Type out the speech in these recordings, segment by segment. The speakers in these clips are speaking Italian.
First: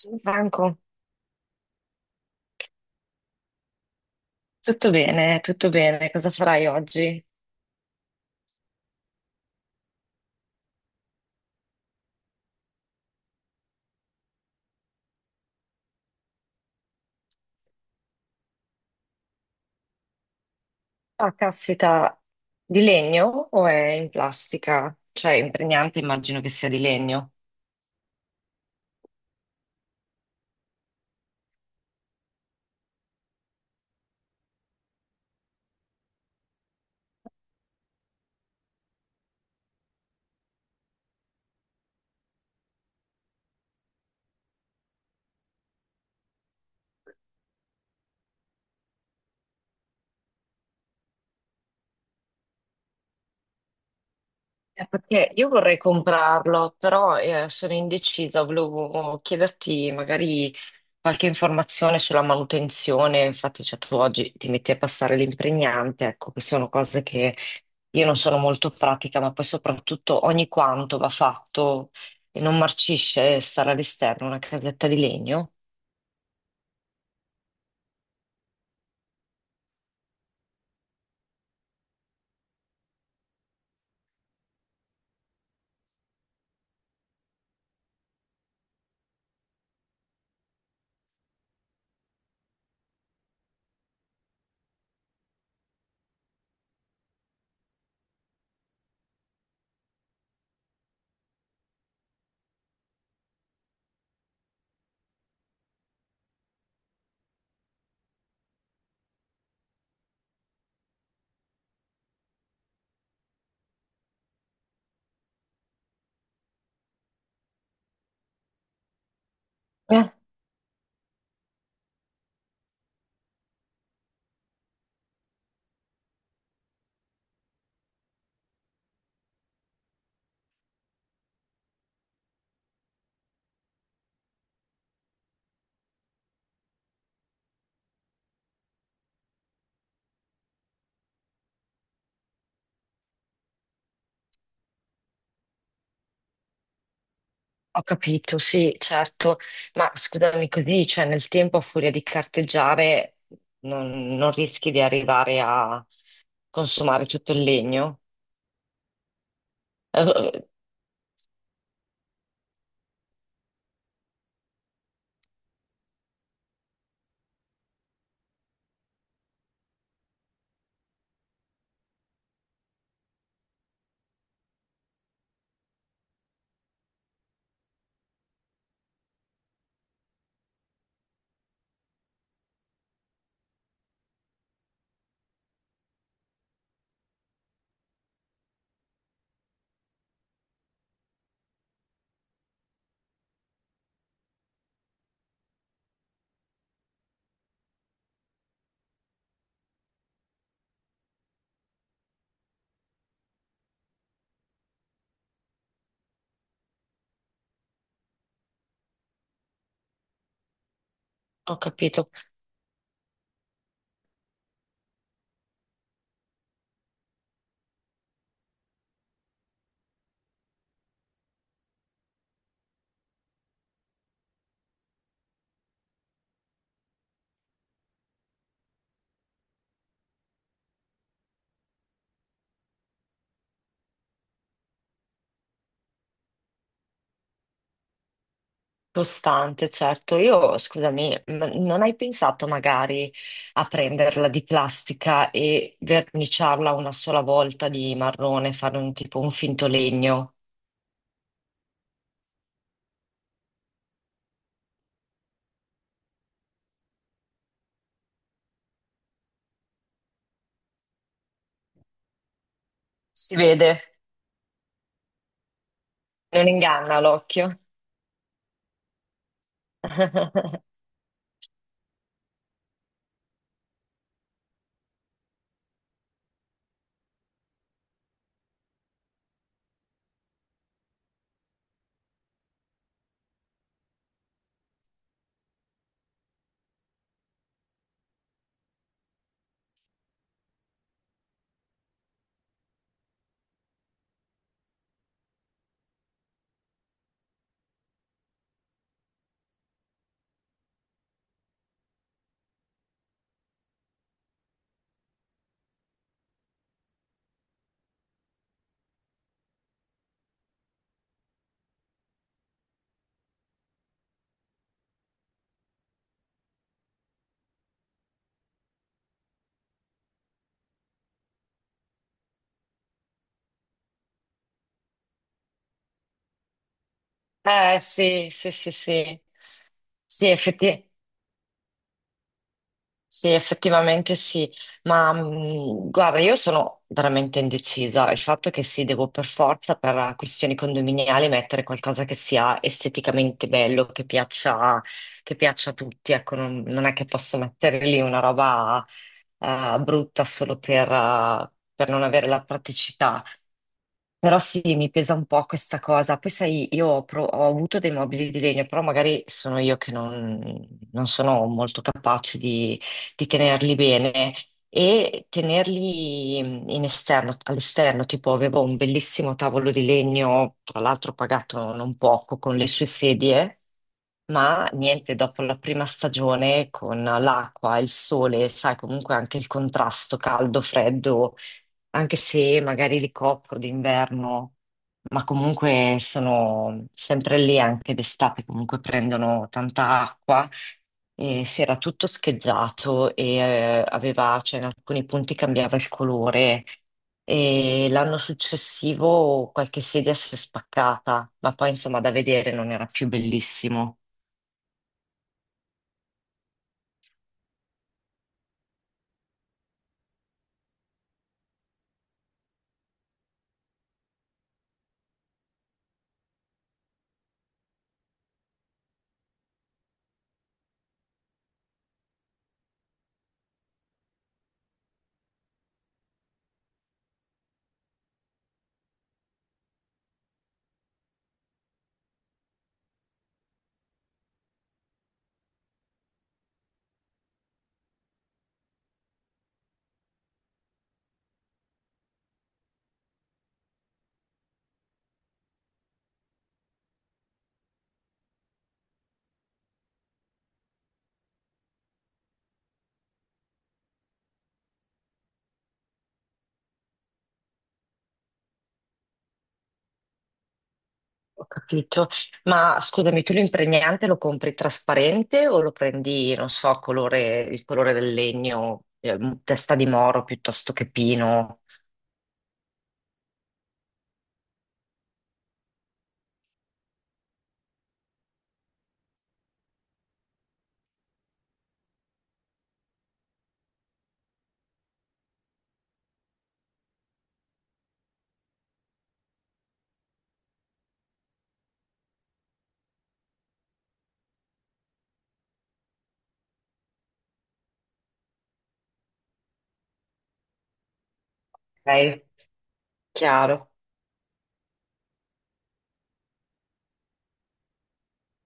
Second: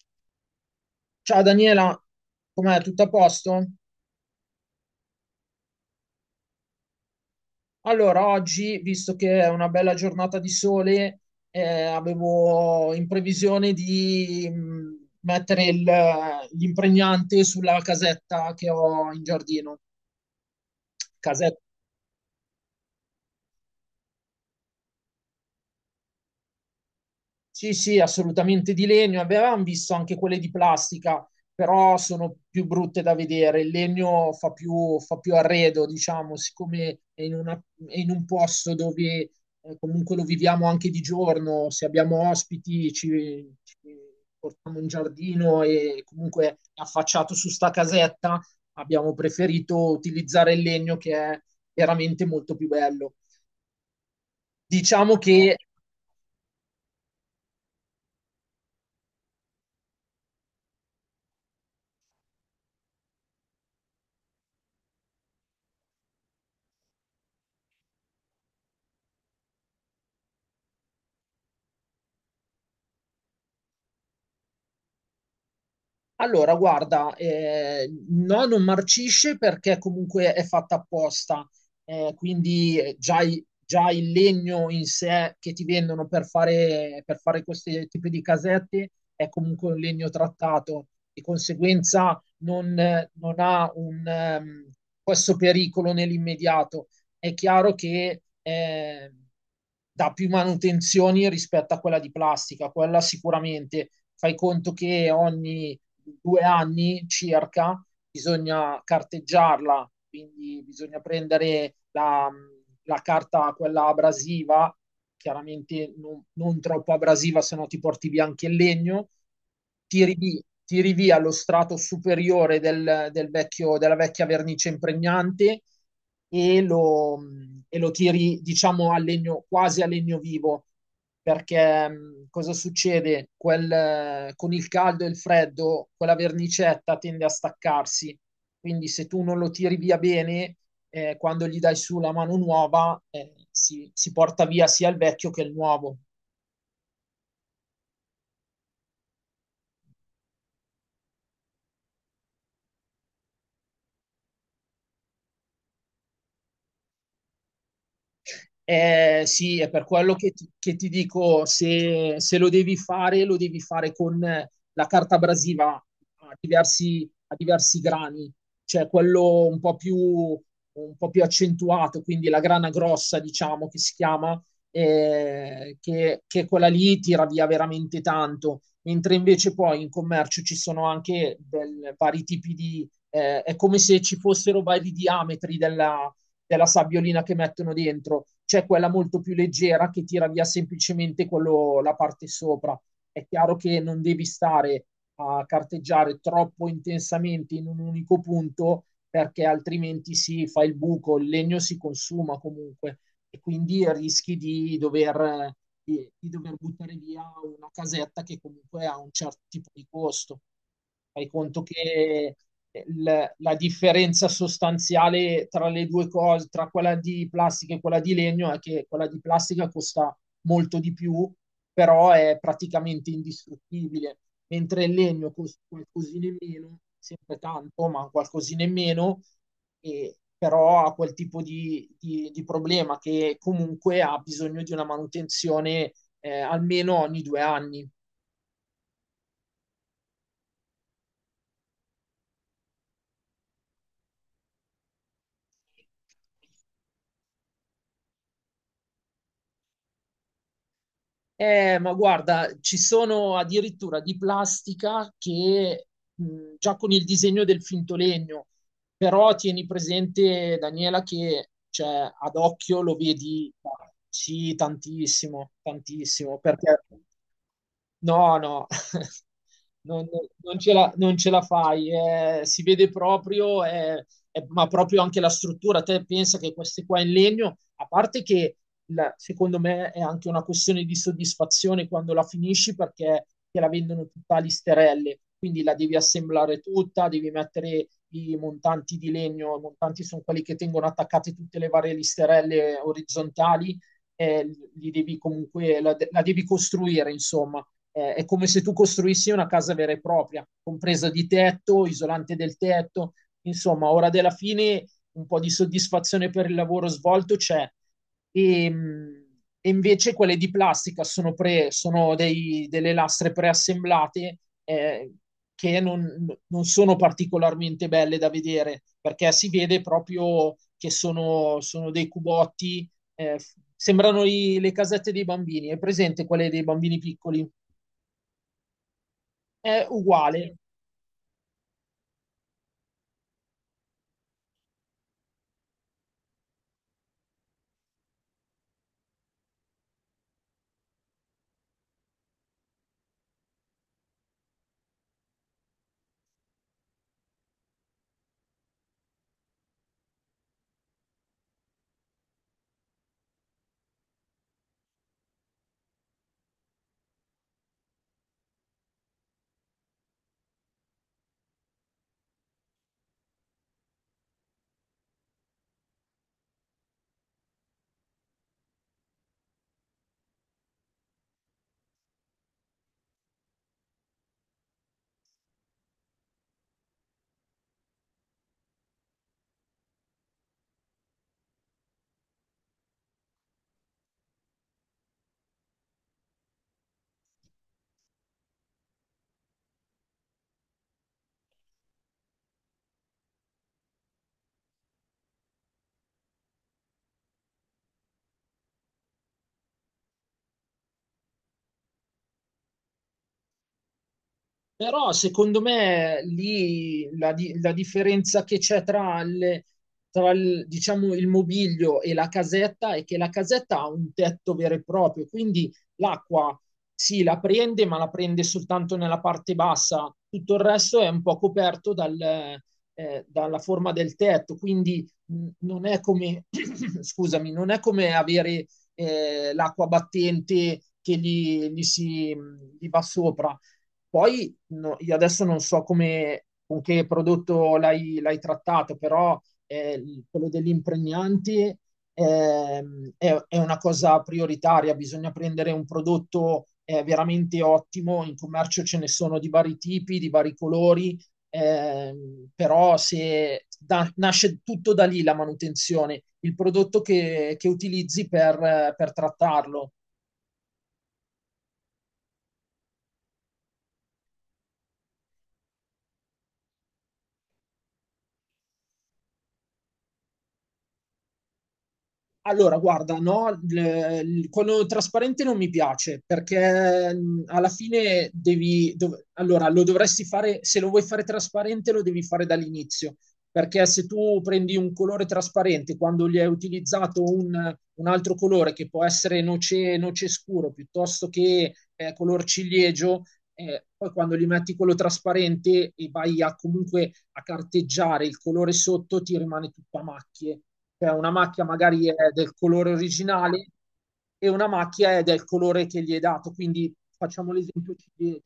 Ciao Franco, Ciao Daniela, com'è? Tutto a posto? tutto bene, tutto bene. Cosa farai oggi? Allora, oggi, visto che è una bella giornata di sole, avevo in previsione di mettere l'impregnante sulla casetta che ho in giardino. Ah, Casetta caspita, di legno o è in plastica? Cioè, impregnante immagino che sia di legno. sì, sì, assolutamente di legno. Avevamo visto anche quelle di plastica, però sono più brutte da vedere. Il legno fa più arredo, diciamo, siccome è in un posto dove comunque lo viviamo anche di giorno. Se abbiamo ospiti, ci portiamo in giardino e comunque è affacciato su sta casetta, abbiamo preferito utilizzare il legno che è veramente molto più bello. Diciamo Perché io che vorrei comprarlo, però sono indecisa, volevo chiederti magari qualche informazione sulla manutenzione. Infatti, cioè, tu oggi ti metti a passare l'impregnante, ecco, che sono cose che. Io non sono molto pratica, ma poi soprattutto ogni quanto va fatto e non marcisce stare all'esterno, una casetta di legno. allora, guarda, no, non marcisce perché comunque è fatta apposta, quindi già, già il legno in sé che ti vendono per fare questi tipi di casette è comunque un legno trattato, di conseguenza non, non ha un, questo pericolo nell'immediato. È chiaro che dà più manutenzioni rispetto a quella di plastica, quella sicuramente. Fai conto che ogni due anni circa, bisogna carteggiarla, quindi bisogna prendere la, la carta, quella abrasiva, chiaramente non, non troppo abrasiva, se no ti porti via anche il legno, Eh, tiri via lo strato superiore del, del vecchio, della vecchia vernice impregnante e lo, e lo tiri, diciamo, a legno, quasi a legno vivo perché cosa succede? Quel, con il caldo e il freddo, quella vernicetta tende a staccarsi, quindi se tu non lo tiri via bene, quando gli dai su la mano nuova, si, si porta via sia il vecchio che il nuovo. Ho capito, sì, certo, ma scusami così, cioè nel tempo a furia di carteggiare non rischi di arrivare a consumare tutto il legno. Sì, è per quello Eh, che ti dico, se, se lo devi fare, lo devi fare con la carta abrasiva a diversi grani, cioè quello un po' più accentuato, quindi la grana grossa, diciamo, che si chiama, che quella lì tira via veramente tanto, mentre invece poi in commercio ci sono anche vari tipi di, è come se ci fossero vari diametri della della sabbiolina che mettono dentro, c'è quella molto più leggera che tira via semplicemente quello, la parte sopra. È chiaro che non devi stare a carteggiare troppo intensamente in un unico punto perché altrimenti si fa il buco, il legno si consuma comunque e quindi rischi di dover, di dover buttare via una casetta che comunque ha un certo tipo di costo. Fai ho conto capito. che la differenza sostanziale tra le due cose, tra quella di plastica e quella di legno, è che quella di plastica costa molto di più, però è praticamente indistruttibile, mentre il legno costa qualcosina in meno, sempre tanto, ma qualcosina in meno, e però ha quel tipo di, di problema che comunque ha bisogno di una manutenzione almeno ogni due anni. Costante, certo. Io, scusami, non hai pensato magari a prenderla di plastica e verniciarla una sola volta di marrone, fare un tipo un finto legno? Ma guarda, ci sono addirittura di plastica che già con il disegno del finto legno, però tieni presente, Daniela, che cioè, ad occhio lo Si vedi, vede. ah, sì, tantissimo, tantissimo, Non perché inganna l'occhio. no, no, non, non ce la fai, si vede proprio, ma proprio anche la struttura. Te pensa che queste qua in legno, a parte che secondo me è anche una questione di soddisfazione quando la finisci perché te la vendono tutta a listerelle, quindi la devi assemblare tutta, devi mettere i montanti di legno, i montanti sono quelli che tengono attaccate tutte le varie listerelle orizzontali, eh, li devi comunque, la devi costruire, insomma è come se tu costruissi una casa vera e propria, compresa di tetto, isolante del tetto. Insomma, ora della fine un po' di soddisfazione per il lavoro svolto c'è. E, mh, e invece quelle di plastica sono, sono dei, delle lastre preassemblate eh, che non, non sono particolarmente belle da vedere perché si vede proprio che sono, sono dei cubotti, eh, sembrano le casette dei bambini. È presente quelle dei bambini piccoli? Eh sì, sì, sì, sì. È Sì, uguale effetti. Sì, effettivamente sì, ma guarda, io sono veramente indecisa. Il fatto che sì, devo per forza, per questioni condominiali, mettere qualcosa che sia esteticamente bello, che piaccia a tutti. Ecco, non è che posso mettere lì una roba brutta solo per non avere la praticità. Però sì, mi pesa un po' questa cosa. Poi sai, ho avuto dei mobili di legno, però magari sono io che non sono molto capace di tenerli bene e tenerli mhmm, in esterno, all'esterno, tipo avevo un bellissimo tavolo di legno, tra l'altro pagato non poco con le sue sedie, ma niente, dopo la prima stagione con l'acqua, il sole, sai, comunque anche il contrasto caldo-freddo anche se magari li copro d'inverno, ma comunque sono sempre lì anche d'estate, comunque prendono tanta acqua e si era tutto scheggiato e cioè in alcuni punti cambiava il colore. E l'anno successivo qualche sedia si è spaccata, ma poi insomma da vedere non era più bellissimo. però secondo me lì la, la differenza che c'è tra, tra il, diciamo, il mobilio e la casetta è che la casetta ha un tetto vero e proprio, quindi l'acqua sì, la prende, ma la prende soltanto nella parte bassa, tutto il resto è un po' coperto dal, dalla forma del tetto, quindi non è come, scusami, non è come avere l'acqua battente che gli si, gli va sopra. Poi no, io adesso non so come, con che prodotto l'hai, l'hai trattato, però quello degli impregnanti è una cosa prioritaria, bisogna prendere un prodotto veramente ottimo, in commercio ce ne sono di vari tipi, di vari colori, però se nasce tutto da lì la manutenzione, il prodotto che utilizzi per trattarlo. Ho capito. Ma scusami, tu l'impregnante lo compri trasparente o lo prendi, non so, colore, il colore del legno, testa di moro piuttosto che pino? Allora, guarda, no, quello trasparente non mi piace perché alla fine devi, allora, lo dovresti fare, se lo vuoi fare trasparente lo devi fare dall'inizio, perché se tu prendi un colore trasparente quando gli hai utilizzato un altro colore che può essere noce, noce scuro piuttosto che color ciliegio, poi quando gli metti quello trasparente e vai a comunque a carteggiare il colore sotto ti rimane tutto a macchie cioè una macchia magari è Ok, del colore originale chiaro. e una macchia è del colore che gli è dato. Quindi facciamo l'esempio ciliegia.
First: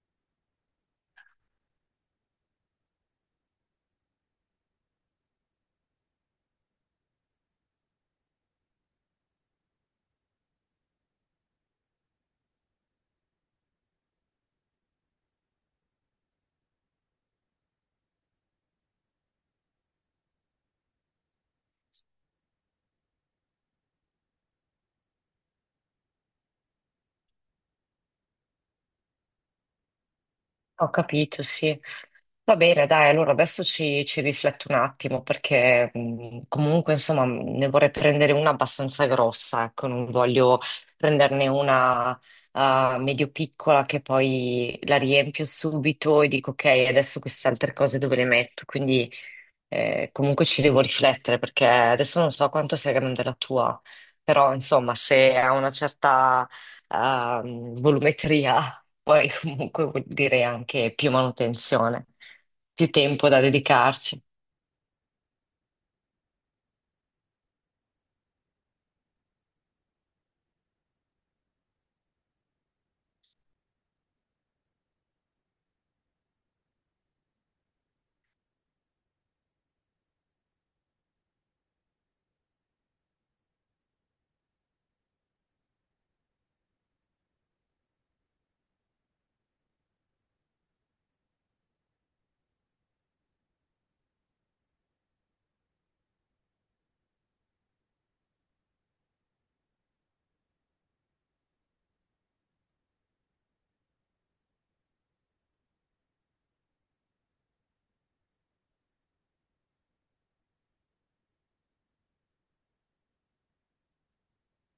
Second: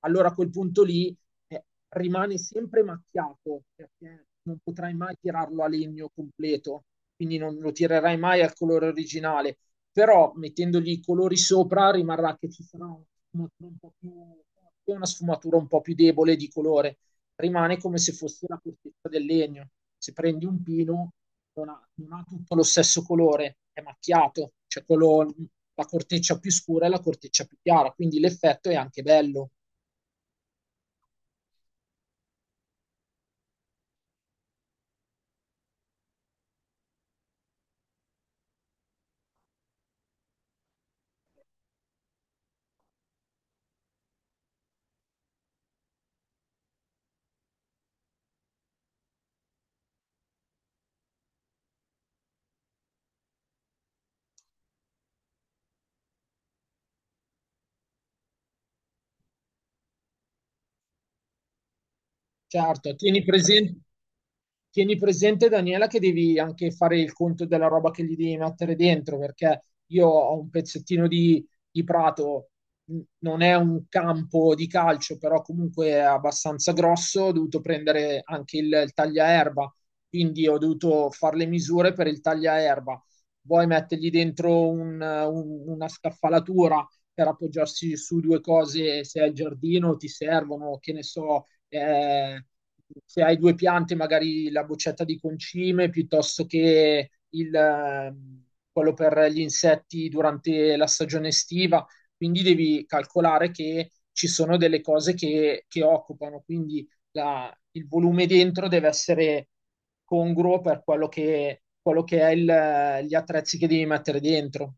Allora a quel punto lì eh, rimane sempre macchiato perché non potrai mai tirarlo a legno completo, quindi non lo tirerai mai al colore originale. Però mettendogli i colori sopra rimarrà che ci sarà una sfumatura un po' più, una sfumatura un po' più debole di colore rimane come se fosse la corteccia del legno. Se prendi un pino, non ha, non ha tutto lo stesso colore, è macchiato, cioè quello, la corteccia più scura e la corteccia più chiara, quindi l'effetto è anche bello. Ho capito, sì. Va bene, dai, allora adesso ci rifletto un attimo perché comunque, insomma, ne vorrei prendere una abbastanza grossa, ecco, non voglio prenderne una medio piccola che poi la riempio subito e dico ok, adesso queste altre cose dove le metto? Quindi comunque ci devo riflettere perché adesso non so quanto sia grande la tua, però insomma, se ha una certa volumetria, poi comunque vuol dire anche più manutenzione, più Certo, tempo da dedicarci. tieni presente, Daniela, che devi anche fare il conto della roba che gli devi mettere dentro, perché io ho un pezzettino di prato, non è un campo di calcio, però comunque è abbastanza grosso, ho dovuto prendere anche il tagliaerba, quindi ho dovuto fare le misure per il tagliaerba. Vuoi mettergli dentro una scaffalatura per appoggiarsi su due cose, se è il giardino ti servono, che ne so, eh, se hai due piante, magari la boccetta di concime piuttosto che il, quello per gli insetti durante la stagione estiva. Quindi devi calcolare che ci sono delle cose che occupano, quindi il volume dentro deve essere congruo per quello che è gli attrezzi che devi mettere dentro.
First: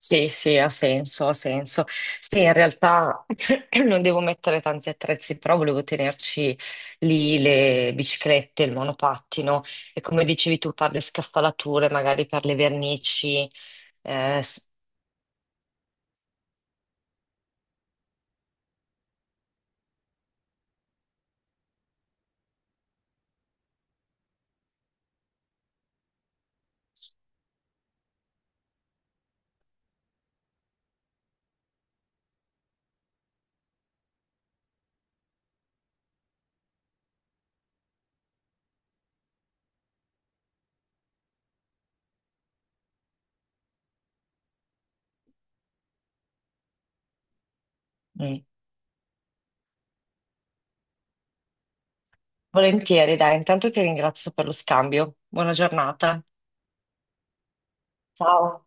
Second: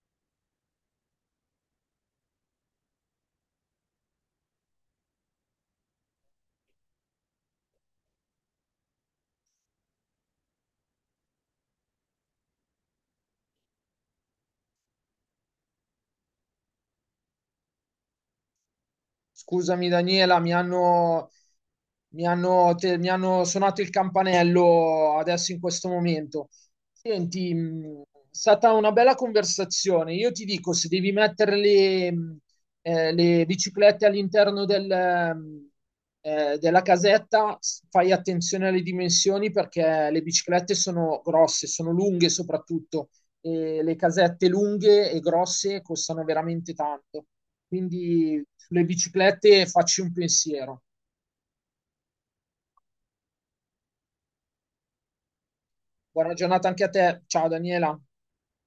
Sì, sì, ha senso, ha senso. Sì, in realtà non devo mettere tanti attrezzi, però volevo tenerci lì le biciclette, il monopattino e come dicevi tu per le scaffalature, magari per le vernici. eh, Scusami Daniela, mi hanno suonato il campanello adesso in questo momento. Senti, è stata una bella conversazione. Io ti dico, se devi mettere le biciclette all'interno del, della casetta, fai attenzione alle dimensioni perché le biciclette sono grosse, sono lunghe soprattutto, e le casette lunghe e grosse costano veramente tanto. Quindi Mm. sulle biciclette e facci un pensiero. Volentieri, dai, intanto ti ringrazio per lo scambio. Buona giornata. Buona giornata anche a te. Ciao Daniela. Ciao.